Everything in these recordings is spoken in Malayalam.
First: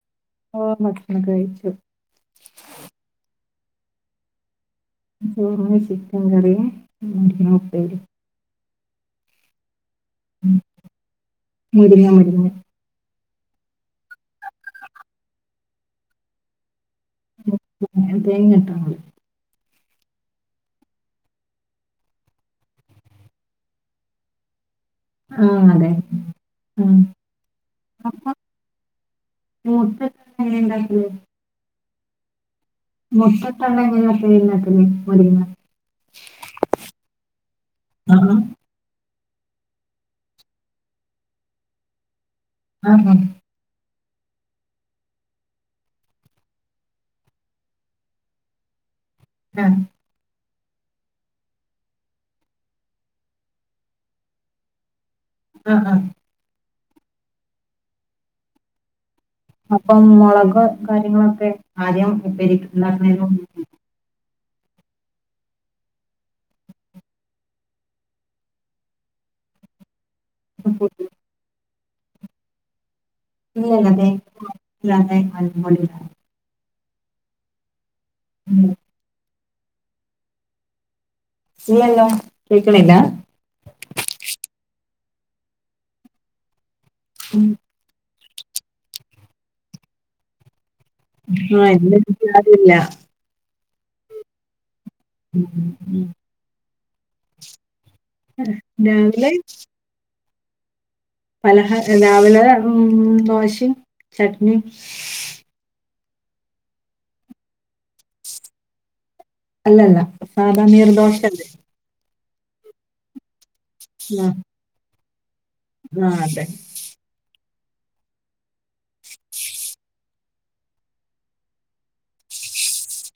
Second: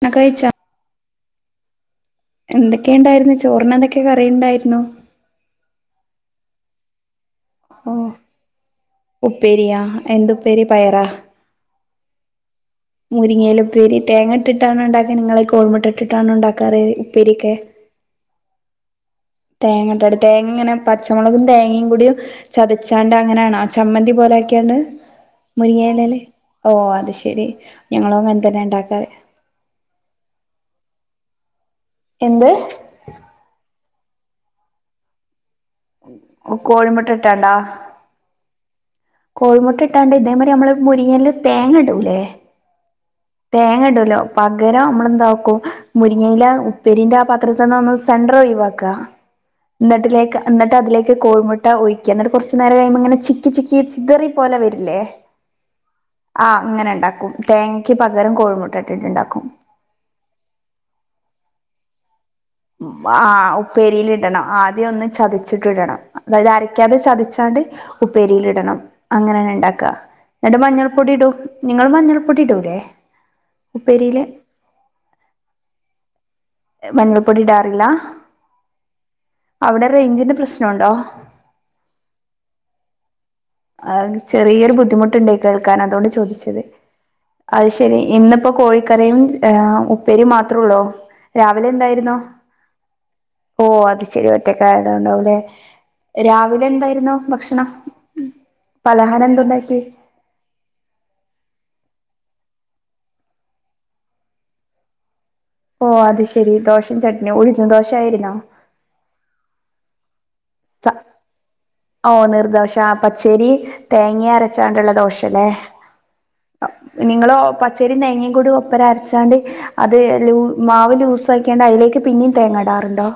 ന്ന കഴിച്ച [unintelligible] കഴിച്ചു ചോറിനെന്തൊക്കെ കറിണ്ടായിര് ചോറിന് ചിക്കൻ [unintelligible] മുരിങ്ങ ഓ ഉപ്പേരിം. ഉപ്പേരിയാ എന്തു ഉപ്പേരി പയറാ മുരിങ്ങ മുരിങ്ങ. മുരിങ്ങയിലപ്പേരി തേങ്ങട്ടിട്ടാണോ ണ്ടാക്കൽ ങ്ങളെ കോഴിമുട്ട ഇട്ടിട്ടാണോ ണ്ടാക്കാറ്? പ്പേരിക്കെ ഉം, തേങ്ങ. [unintelligible] തേങ്ങട്ടാണ്ട് തേങ്ങ ഇങ്ങനെ പച്ചമുളകും തേങ്ങീമ് കൂടിം ചതച്ചാണ്ട് അങ്ങനെയണോ ആ ചമ്മന്തി പോലെ ആക്കിയാണ്ട്. ആ അതെ മുരിങ്ങേന്റെലിം ഒ ഉം. അത് ശെരി [unintelligible] ഞങ്ങളും അപ്പൊ അങ്ങനെതന്നെണ്ടാക്കാർ. [unintelligible] എന്ത്? [unintelligible] മുരിങ്ങ [unintelligible] കോഴിമുട്ട ഇട്ടാണ്ടാ? ആ കോഴിമുട്ട ഇട്ടാണ്ട് ഇതേ മരി മ്മള് മുരിങ്ങല് തേങ്ങ ഇടൂല്ലേ. ആ തേങ്ങ [unintelligible] പകരം മ്മള് ന്താക്കും മുരിങ്ങയില ഉപ്പേരിന്റെ ആ പാത്രത്തിൽനിന്ന് സെന്റർ ഒഴിവാക്ക. ആ ആ ന്ന്ട്ട്തിലേക്ക് ന്നട്ട് അതിലേക്ക് കോഴിമുട്ട ഒഴിക്ക്യ ന്നട്ട് കൊർച്നേരം കഴിയുമ്പോ ങ്ങനെ ചിക്കി ചിക്കി ചി ദേറി പോലെ വരില്ലേ അ ആ. ആ അങ്ങനെ ണ്ടാക്കും തേങ്ങക്ക് പകരം കോഴിമുട്ട ഇട്ടിട്ടുണ്ടാക്കും. അപ്പം മുളക് കാര്യങ്ങളൊക്കെ ആദ്യം ഉപ്പേരി ഉണ്ടാക്കുന്നതിന് ആ മുമ്പ് ഉപ്പേരിയിൽ ഇടണം. ആദ്യ ഒന്ന് ചതച്ചിട്ട് ഇടണം അതായത് അരക്കാതെ ചതച്ചാണ്ട് ഉപ്പേരിൽ ഇടണം അങ്ങനെ. ണ്ടാക്ക ന്നട്ട് മഞ്ഞൾ പൊടി ഇടും നിങ്ങള് മഞ്ഞൾ പൊടി ഇടൂല്ലേ? [unintelligible] മഞ്ഞപൊടി ഇടാതെ. [unintelligible] മഞ്ഞളൾപ്പൊടിടാറില്ല? ഉം. അവടെ റേഞ്ചിന്റെ പ്രശ്നുണ്ടോ? ഇല്ലല്ലോ കേക്കണില്ല. ആ ചെറിയൊരു ബുദ്ധിമുട്ടുണ്ട് കേൾക്കാൻ അതോണ്ട് ചോദിച്ചത് ഉം. അയ് ശരി ഇന്ന്. പ്പൊ കോഴിക്കറിയും [unintelligible] ഉപ്പേരിയും മാത്രമോള്ളൂ ആ [unintelligible] ആരൂല്ല. ഓ അത് ശെരി ഒറ്റക്ക ആയതോ ണ്ടാവൂലേ ഉം. ഉം. രാവിലെ എന്തായിരുന്നു ഭക്ഷണം? പലഹാര രാവിലെ എന്തുണ്ടാക്കിയ്? പലഹ രാവിലെ ഉം ദോശി ചട്നിം. ഓ അത് ശെരി ദോശി ചട്നിം ഉയ്ന്നു ദോശയിരുന്നോ? അല്ലല്ല സാധാ നീർദോഷ ല്ലേ ഓ നിർദോശ പച്ചരി തേങ്ങ ആ അരച്ചാണ്ടുള്ള ദോശ ആ, അതെ [unintelligible] നിങ്ങള് പച്ചരിം തേങ്ങ കൂടി ഒപ്പര അരച്ചാണ്ട് അത് ലൂ മാവ് ലൂസ ആക്കിയാണ്ട് അയി ലേക്ക് പിന്നിം തേങ്ങടാറുണ്ടോ?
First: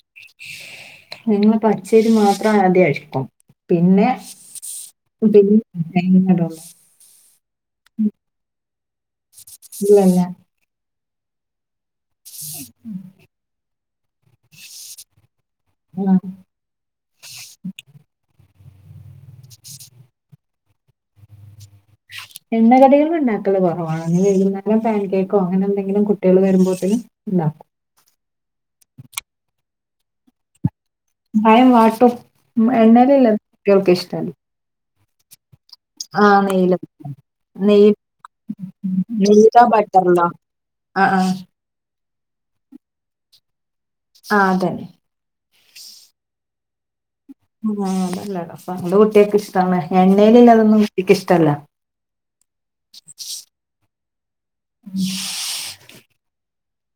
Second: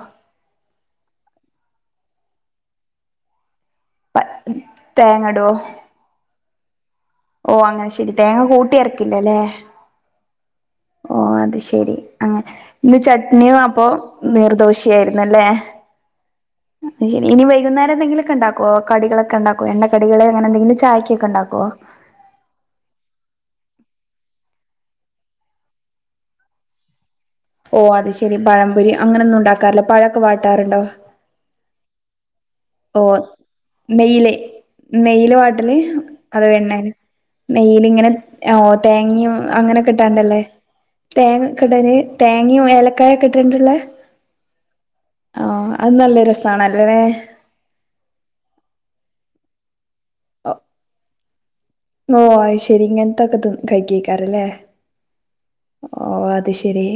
[unintelligible] പച്ചരി മാത്രമാദ്യ അരക്കും. പിന്നെ തേങ്ങ ഇടുവോ [unintelligible] ഓ അങ്ങനെ ശെരി തേങ്ങ കൂട്ടി അരക്കില്ലല്ലേ. ഇല്ലല്ല ഓ അത് ശെരി അങ്ങ ഇന്ന് ചട്നിയും അപ്പൊ നീർദോശിയായിന്നല്ലേ ആ ശരി ഇനി വൈകുന്നേരം എന്തെങ്കിലൊക്കെണ്ടാക്കോ കടികളൊക്കെ ഉണ്ടാക്കുമോ എണ്ണ കടികളെ അങ്ങനെന്തങ്കിലും ചായക്കൊക്കെണ്ടാക്കുവോ എണ്ണകടികൾ ഉണ്ടാക്കള്ള കുറവാണ് വരുന്നരം പാൻ കേക്കോ അങ്ങനെ എന്തെങ്കിലും കുട്ടികൾ വരുമ്പോഴത്തേക്കും ഓ അത് ശെരി പഴംപൊരി അങ്ങനെയൊന്നും ഉണ്ടാക്കാറില്ലോ പഴൊക്കെ വാട്ടാറുണ്ടോ ഭയം വാട്ടോ എണ്ണലല്ല ഒൾക്ക ഇഷ്ടല്ല നെയയില് വാട്ടില് അത് വെണ്ണൽ നെയയില നെയ്യ് ഇങ്ങനെ ഓ തേങ്ങയും നെയ്യിലോ അങ്ങനെ ബട്ടറിലോ കിട്ടാണ്ടല്ലേ ആ ആ തേങ്ങ കിട്ടഞ് തേങ്ങയുംഏലക്കായൊക്കെ ഇട്ടിട്ടണ്ടുള്ളേ ആ അതന്നെ ആ അത് നല്ല രസണ അല്ലേനേ ആ അത് നല്ല രസ അത് കുട്ടികൊക്കെ ഇഷ്ടേ എണ്ണയിൽന്ന അതൊന്നും കുട്ടിക്കക്ക് ഇഷ്ടല്ല ഓ ശെരി ഇങ്ങനത്തൊക്കെ കഴ കഴക്കാറല്ലേ ഓ അത് ശെരി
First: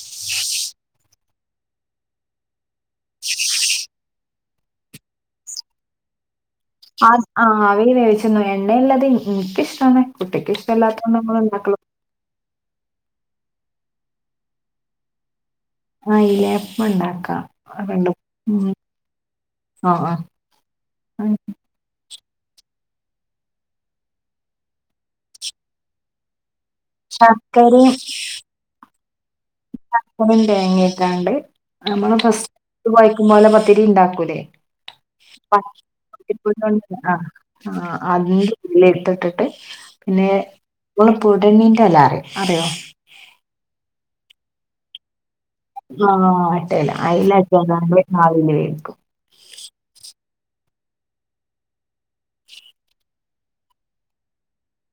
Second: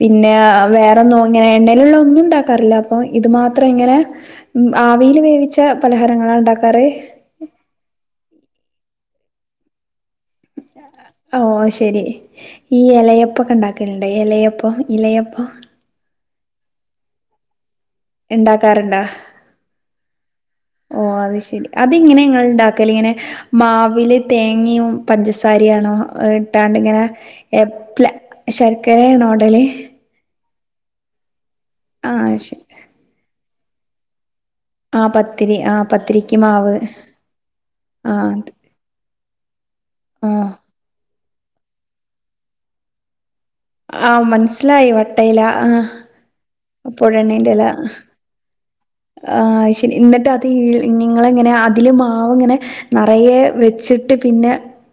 പിന്നെ വേറെന്നും ഇങ്ങനെ എണ്ണേയിലുള്ള ഒന്നും ഉണ്ടാക്കാറില്ല അപ്പൊ ഇത് മാത്രം ഇങ്ങനെ ആവിയിൽ വേവിച്ച പലഹാരങ്ങള ഉണ്ടാക്ക ആ ആ അവയി വേവിച്ചന്നു എണ്ണയില്ലാത് എനിക്കിഷ്ടന്ന ഓ ശരി ഈ ഇലയപ്പൊക്കെണ്ടാക്കുന്നുണ്ട് ഇലയപ്പ ഇലയപ്പ ആല്ലേപ്പ്മ ഉണ്ടാക്കാം രണ്ടും ഉം ഉണ്ടാക്കാറുണ്ടാ ആഹ് ആഹ് ഓ അത് ശരി അതിങ്ങനെങ്ങ ഉണ്ട ഇങ്ങനെ മാവില തേങ്ങയും പഞ്ചസാരിയാണോ കിട്ടാണ്ട് ഇങ്ങനെ ശർക്കരയും എപ്ല ശർക്കരണോടല് തേങ്ങിട്ടാണ്ട് നമ്മള് ശരി ഫസ്റ്റ് വഴക്കുമ പോലെ പത്തിരി ഉണ്ടാക്കൂലേ ആഹ് പത്തിരി ആ ആഹ് പത്തിരിക്ക് മാവ് ആ അ ആഹ് അത് എടുത്തിട്ട പിന്നെ ആഹ് നമ്മള പൂടണ്ണീന്റെ അല്ല അറിയ അറിയോ ആ മനസ്സിലായി വട്ടയില ആ ആഹ് മറ്റേ എല പുഴ അയില എണ്ണേറല ഇട്ട്കാണ്ട് ആവിയില് വേവിക്കും ആഹ് ശരി എന്നിട്ട് ങ്ങനെ അ മാവങ്ങനെ നിറയെ വെച്ചിട്ട് പിന്നെ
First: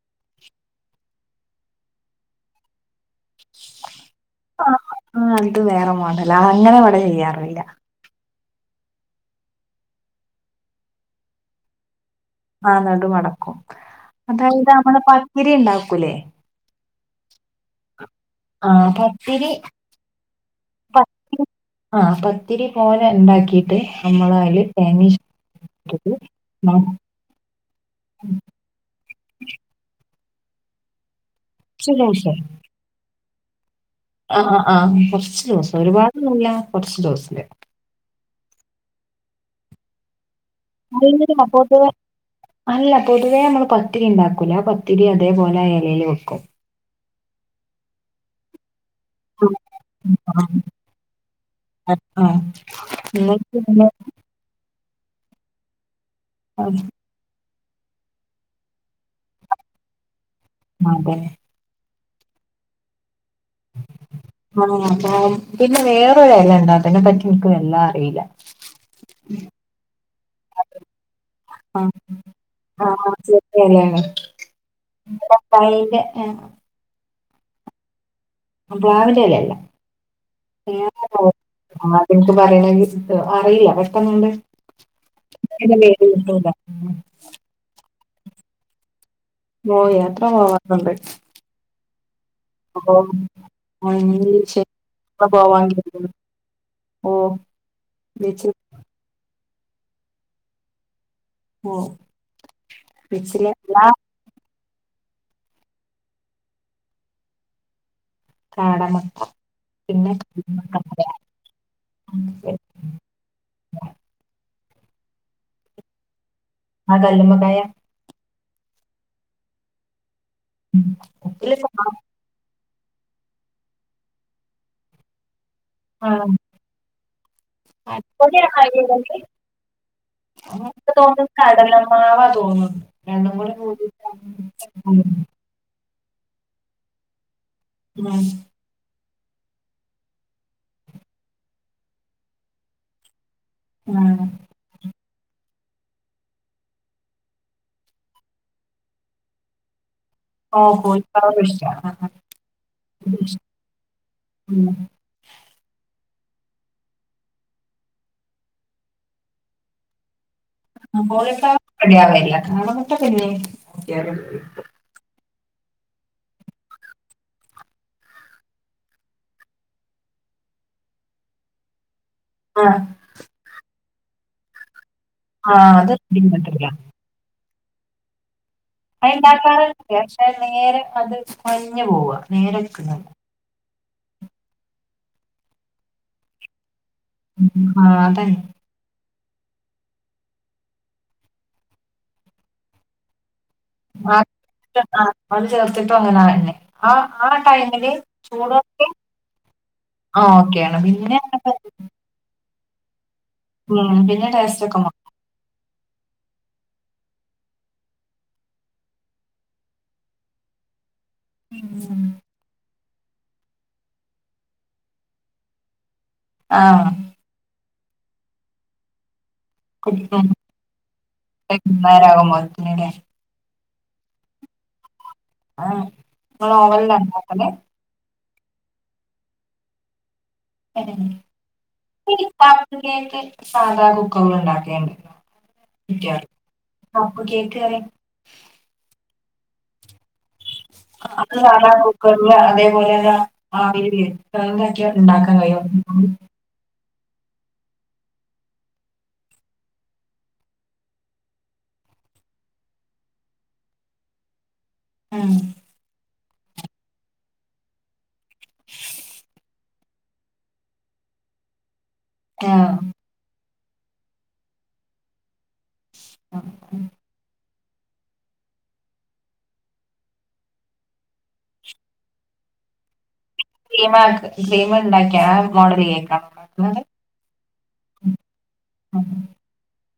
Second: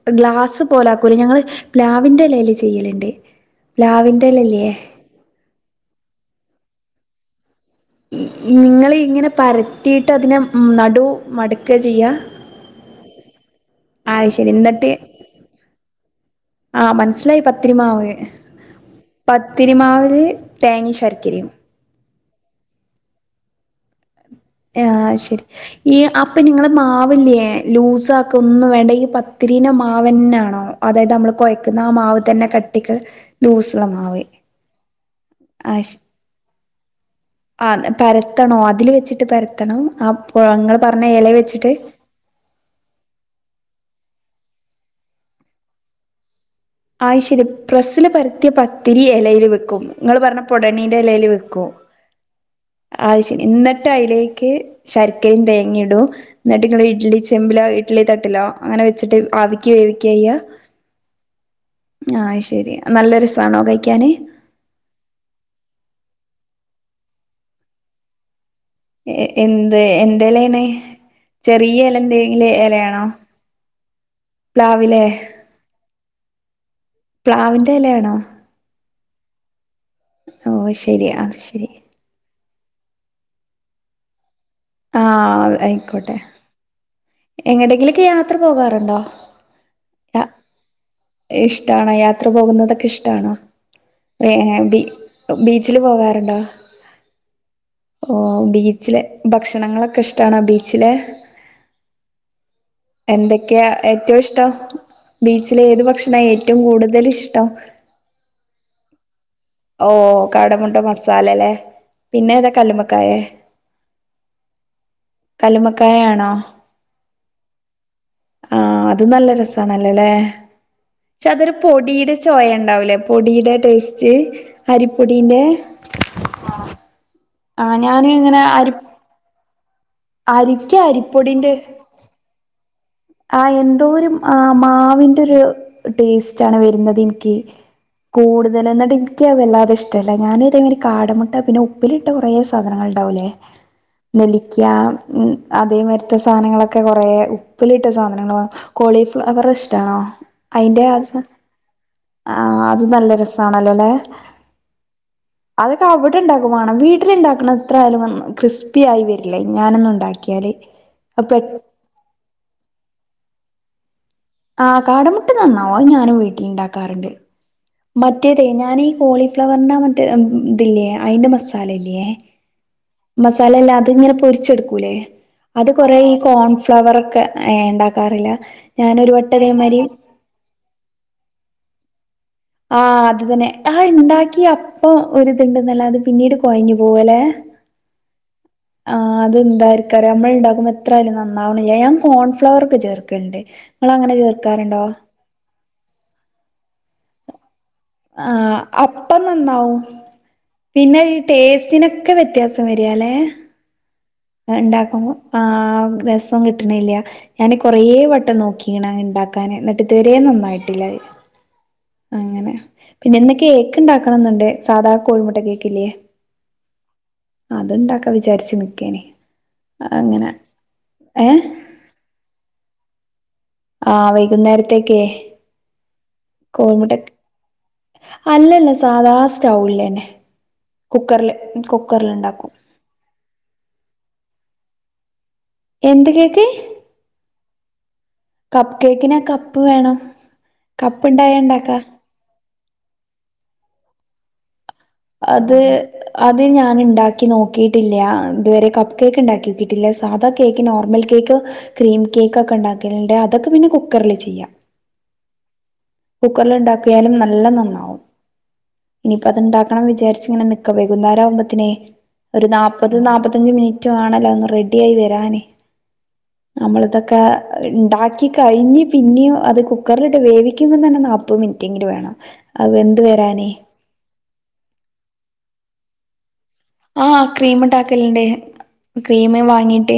ഗ് ഗ്ലാസുംപോലാകും ഞങ്ങൾ പ്ലാവിന്റെ ഇലെല് ചെയ്യല്ണ്ട് പ്ലാവി ആ ആ അത് വേറെ മോണ്ടല്ല അ അങ്ങനെ ഇവിടെ ചെയ്യാറില്ല നിങ്ങൾ ഇങ്ങനെ പരത്തിയിട്ട് അതിനെ നടു മടക്കുക ചെയ്യുക ആ നടുമടക്കും ശരി അതായത് എന്നിട്ട് നമ്മള് പക്കരി ഉണ്ടാക്കൂലേ ആഹ് മനസ്സിലായി പത്തിരിമാവ് ആ പത്തിരി പത്തിരിമാവല് തേങ്ങ ശർക്കരയും ഒത്തിരി പോലെ ഉണ്ടാക്കിയിട്ട് നമ്മള് അതില് തേങ്ങ ആശരി ഈ ഇട്ടിട്ട് അപ്പൊ നിങ്ങള് മാവില്ലയേ ലൂസ ആക്കെ കുറച്ച് ഒന്നും വേണ്ട പത്തി വിന് മാവ് തന്നെയാണോ അതായതു നമ്മള് കോഴ്ക്കുന്ന മാവ് ദിവസം തന്നെ കട്ടിക്ക് ലൂസു ആ ആ കുറച്ച് ദിവസം ഒരുപാട് നല്ല കുറച്ച് ദിവസം ആ പരത്തണോ അതില് വെച്ചിട്ട് പരത്തണം ആ ഇങ്ങള് പറഞ്ഞ എല അ വെച്ചിട്ട് പട്ടവ അല്ല പൊതുവേ നമ്മള് ഒത്തിരി ഉണ്ടാക്കൂല പത്തിരി അതേപോലെ അയലൽ വെക്കും ആ ശരി പ്രസ്സില് പരത്തിയ പ ഒത്തിരി ഇലൽ വെക്കും നിങ്ങൾ പറഞ്ഞ ആ പൊടണീന്റെ ഇലയില് വെക്കും ആ ആ ആത്ശരി നിങ്ങൾക്ക് പിന്നെ എന്നിട്ട് അതിലേക്ക് ശരക്കയും തേങ്ങ ഇടും എന്നിട്ട് ആ ഇങ്ങെ ഇഡ്ലി ചെമ്പില ഇഡ്ലി തട്ടിലോ അങ്ങനെ വെച്ചിട്ട് ആവിക്കുക വേവിക്കുകയ്യുക അതെ ആ ശെരി നല്ലൊരു ആ പിന്നെ വേറൊരു ഇല ഉണ്ട അതിനെ പറ്റി എനക്ക് വല്ലാം അറിയില്ല എന്ത് എന്തേലാണ് അ ആ ശെരിയാലെ പ്ലാവിലെ [inaudible] പ്ലാവിന്റെലേണോ? പ്ലാവിന്റെലെല്ല ഓ ശരി അത് ശരി [unintelligible] പറിയ്ണതിഷ്ട്ടം അറീല്ല പെട്ടൊന്ന്ങ്ങണ്ട് [unintelligible] എങ്ങണ്ടെങ്കിലൊക്കെ യാത്ര പോകാറുണ്ടോ? ഓ യാത്ര പോവാറുണ്ട് ഇഷ്ടണോ യാത്ര പോകുന്നതൊക്കെ അപ്പൊ ഇഷ്ടണോ? ഏ ബി ശരിക്കും പോവാൻ ബീച്ചില് കിട്ടും പോകാറ്ണ്ടോ? ഓ ഓ ബീച്ചിൽ ബീച്ച്ലെ ഭക്ഷണങ്ങളൊക്കെ ഇഷ്ടാണാ ബീച്ലെ ഒ എന്തൊക്ക്യ ഏറ്റവുഷ്ടം? ബീച്ലെ ഏത് ഭക്ഷണാ ഏറ്റവും കൂടുതൽ ഇഷ്ടം? കാടമക്ക ഓ കാടമുട്ട മസാല ലെ. ഉം. പിന്നെ ഏതാ കല്ലുമ്മക്കായെ? [inaudible] കല്ലുമക്കായ ആണോ? ആ കല്ലുമ്മക്കായ ആ അത് നല്ല രസാണല്ലലെ ഉം. ക്ഷെ അതൊരു ഉപ്പിലിട്ട് ആ, പൊടീടെ ചൊയ ണ്ടാവുലേ പൊടീടെ ടേസ്റ്റ് അരിപ്പൊടീന്റെ ആ ആ ഞാന് ങ്ങനെ അടിപൊളിയാണ് അരി അരിയല്ലെങ്കിൽ അരിക്ക് എനിക്ക് തോന്നുന്നു അരിപ്പൊടിന്റെ കടലമാവാ തോന്നുന്നു രണ്ടും ആ കൂടി എന്തോരു കൂടിയിട്ടാണ് ആ മാവ്ന്റൊരു ടേസ്റ്റാണ് വരുന്നത് ൻക്ക് ഉം, കൂടുതലാ ന്ന്ട്ടിൻ ക്ക് അയ് വല്ലതെ ഇഷ്ടല്ല ഞാൻ ഇതെങ്ങ കാടമുട്ട പിന്നെ ഉപ്പിലിട്ട കുറെ സാധനങ്ങൾ ണ്ടാവൂലെ ഉം. നെല്ലിക്ക മ് അതേമാര്ത്തെ സാനങ്ങളൊക്കെ കൊറെ ഉപ് പ്പിലിട്ട സാധനങ്ങള് വാ കോളിഫ്ലവറിഷ്ഠാണോ ഓ അയ്ന്റെ അ സ കോളിഫ്ലവർ ഇഷ്ടമാണ് ആ അതും നല്ല രസാണല്ലോലെ മ് അതൊക്കവ്ട് ണ്ടാക്കുവാണം വീട്ടില്ണ്ടാക്ക്ണത്രയാലും നന്ന് ക്രിസ്പ്യായി വരില്ല ഞാനൊന്നുണ്ടാക്ക്യാൽ ആ [unintelligible] കാടമുട്ട നന്നാവും അയ് ഞാനും വീട്ട്ല്ണ്ടാക്കാറ്ണ്ട് മറ്റേതെ ഞാനീ കോളിഫ്ലവറിന്റാ മറ്റേതില്ലേ അയ്ന്റെ മസാല ഇല്ലെ ആ മസാലല്ലതിങ്ങനെ പൊരാച്ചെട്ക്കൂലെ ആ അത് കൊറെ ഈ റെഡിയും കിട്ടില്ല കോൺഫ്ലവർ ക്കെ ഏ ണ്ടാക്കാറില്ല അത്ണ്ടാക്കറ്ണ്ട് പക്ഷെ നേരെ അൽഞ്ഞ് പോവ ആ ആത്ന്നെ അയ് ണ്ടാക്ക്യ അപ്പൊ ഒരിത്ണ്ട്ന്നല്ലാതെ പിന്നീട് കോയ്ഞ്ഞ് പൊ ആ അതെ ആ അതെന്താര്കാരം നമ്മള്ണ്ടാക്കുമ്പോ എത്രയാലും നന്നാവ്ണില്ല ഞാൻ കോൺ ഫ്ലവറൊക്കെ ചേർക്കല്ണ്ട് ആ അത് ചേർത്തിട്ടും അങ്ങനയന്നെ അ ആ ടൈ ആ അപ്പ നന്നാവും ആ ഓക്കെയാണ് പിന്നെ ഈ ടേസ്റ്റിനൊക്കെ വ്യത്യാസം സം വരാലെ മ് ഇണ്ടാക്ക്പോ ആ രസം കിട്ട്ണില്ല ഞാാന് കൊറേ വട്ടം നോക്കീണ് അ ണ്ടാക്കാന് എന്നിട്ട്ത്വരെ നന്നായ്ട്ടില്ല അ ഉം പിന്നെ ന്ന് കേക്ക് ണ്ടാക്കണംന്ന്ണ്ട് സാധാ കോയ്മുട്ട കേക്കില്ലേ ആ അതുണ്ടാക്കാ വിചാരിച്ച് നിക്കയാണെ ഏ ആകുംപോട [unintelligible] ആ വൈകുന്നേരത്തേക്കെ ആ നിങ്ങളോവനിലാ [unintelligible] അല്ലല്ല സാദാ സ്റ്റൗവിലന്നെ സാധാ കുക്കറിൽ ഉണ്ടാക്കിയാൽ മതി എന്ത് കേക്കേ കപ്പ് കേക്ക് പറിം കപ്പ് കേക്കിനെ കപ്പു വേണം കപ്പ് അത് ഇണ്ടായ സാദാ ഇണ്ടാക്കാ കുക്കറില് അതേപോലെന്ന ആവി കേറ്റി അത് അതി ഞാനുണ്ട് ഉണ്ടാക്കി നോക്കിയിട്ടില്യ ഇതുവരെ കപ്പ് കേക്ക് ഉണ്ടാക്കിട്ടിട്ടില്ല നോക്കിയിട്ടില്ല സാധാ കേക്ക് നോർമൽ കേക്ക് ക്രീം കേക്കൊക്കെ ഉണ്ടാക്കനുണ്ട് അതൊക്കെ പിന്നെ കുക്കറിലു ചെയ്യാം ആ കുക്കറിലുണ്ടാക്കിയാലും നല്ല നന്നാവും ഇനിപ്പ അതുണ്ടാക്ക് ക്കണം വിചാരിച്ചിങ്ങനെ നിക്കവേ [unintelligible] ആവുമ്പെ ഒരു ആഹ് നാപ്പതു നാപ്പത്തഞ്ച് പത്തഞ്ച് [unintelligible] മിനിറ്റു വേണല്ലോ ഒന്ന് റെഡി ആയി വരാനേ നമ്മളിതൊക്കെ ഉണ്ടാക്കി കഴിഞ്ഞെ പിന്നെയും അത് കുക്കറിലിട്ട് വേവിക് കുമ്പം തന്നെ നാപ്പത്‌ മിനിറ്റെങ്കിലും വേണം അതു വെന്തു വരാൻ കീമ ആ കീമ ഉണ്ടാക്കിയ ആ മോഡലു കേക്കാൻ ആ ക്രീമുണ്ടാക്കലുണ്ട് ക്രീമേ വാങ്ങീട്ടേ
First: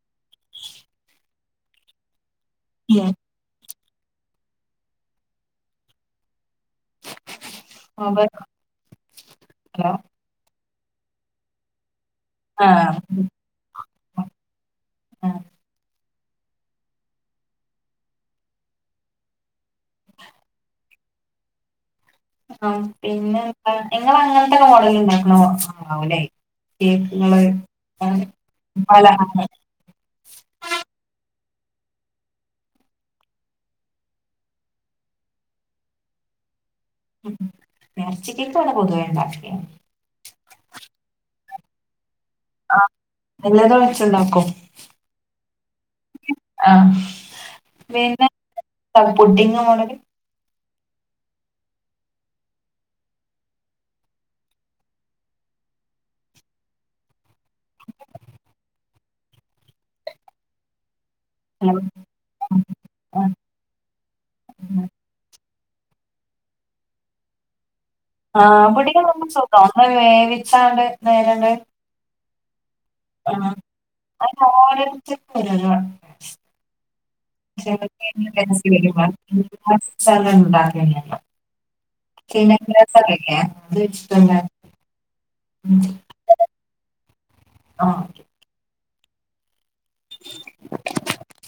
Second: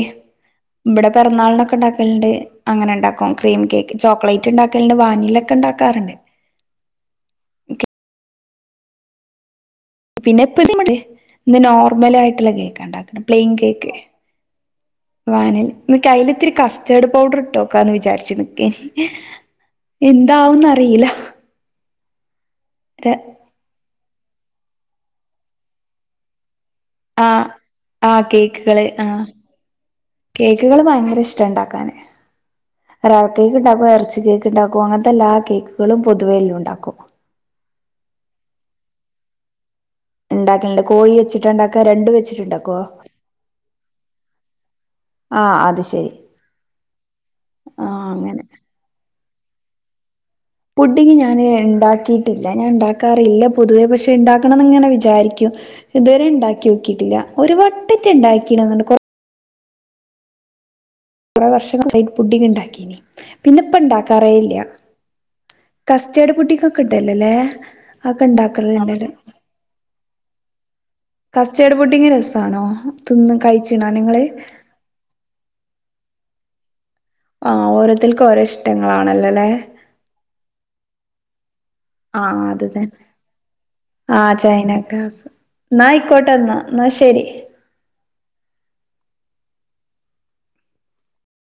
ഇവിടെ പിറന്നാളിനൊക് ഒക്കെ ഉണ്ടാക്കലുണ്ട് അങ്ങനെണ്ടാ ക്കും ക്രീം കേക്ക് ചോക്ലേറ്റ് ഉണ്ടാക്കലുണ്ട് വാനിലൊ ക്കെ ഉണ്ടാക്കാറുണ്ട് ആ [unintelligible] പിന്നെപ്പ ഇതു നോർമൽ നോർമലായിട്ടുള്ള കേക്കാ ആഹ് ഉണ്ടാക്കുന്നെ ക്രീം കേക്ക് വാനില കൈയ്യിലിത്തിരി കസ്റ്റേർഡ് പൗഡർ ഇട്ടോക്കാന്ന് വിചാരിച്ചു നിക്കനിം എന്താവോന്നറിയില്ല ആ പിന്നെന്താ നിങ്ങളങ്ങനത്തെ മോഡൽ ഉണ്ടാക്കണ ആളാവും ആല്ലേ ആ കേക്കിങ്ങളെ ആ എന്താണ് ആ പലഹാരം കേക്കുകള് ഭയങ്കര ഇഷ്ടാ ഉണ്ടാക്കാനെ റവ കേക്ക് ഉണ്ടാക്കും ഇറച്ചി കേക്ക് ഉണ്ടാക്കും അങ്ങനത്തെ എല്ലാ കേക്കുകളും പൊതുവെ എല്ലം ഉണ്ടാക്കും ഉ നേർച്ചിക്കൊക്കെ ഇവിടെ പൊതുവേഇണ്ടാക്കണതാണ് ഉണ്ടാക്കുന്നുണ്ട് കോഴി വെച്ചിട്ടാ ണ്ടാക്കാ രണ്ടുവെച്ചിട്ട് ആ നിങ്ങടെ വേച്ചുണ്ടാക്കും ആഅത് ശരി ആ പിന്നെ അങ്ങനെ പുഡിങ്. മോഡലെ പുഡിങ് ഞാനേ ഉണ്ടാക്കിയിട്ടില്ല, ഞാൻ ഉണ്ടാക്കാറില്ല പൊതുവേ പക്ഷെ ഉണ്ടാക്കണംന്നിങ്ങനെ വിചാരിക്കും ഇതുവരെ ഉണ്ടാക്കി നോക്കിട്ടില്ല ഒരു വട്ടറ്റെ ഉണ്ടാക്കി എന്ന് തോന്നുന്നു കുറെ ഹലോ വർഷങ്ങളായി പുഡിങ് ഉണ്ടാക്കീ പിന്ന ഇപ്പ ഇണ്ടാക്കാറേ ഇല്യ കസ്റ്റേഡ് പുട്ടിക്കൊക്കെ ഇട്ടല്ലല്ലേ അകൊണ്ട് ആ ഇണ്ടാക്കലെ പുഡിങ് നമ്മളെ നമുക്ക് സുഖം ഒന്ന് വേവിച്ചാണ്ട് കസ്റ്റേഡ് പുഡ്ഡിംങ്ങു രസാണോ തിന്ന് ആഹ് കഴിച്ചിണോ നിങ്ങള് ഓരോരുത്തർക്കും ഓരോന്നാണ് ആഹ് ഓരോരുത്തർക്കും ഓരോ ഇഷ്ടങ്ങളാണല്ലോല്ലേ രസണ്ടാവൽ ആ അതു തന്നെ അത് ആ വെച്ചിട്ടുണ്ടാക്കും ചൈനക്കാ സെ എന്നാ ആയിക്കോട്ടെന്നാ ശരി ആ ടിക്കടിക്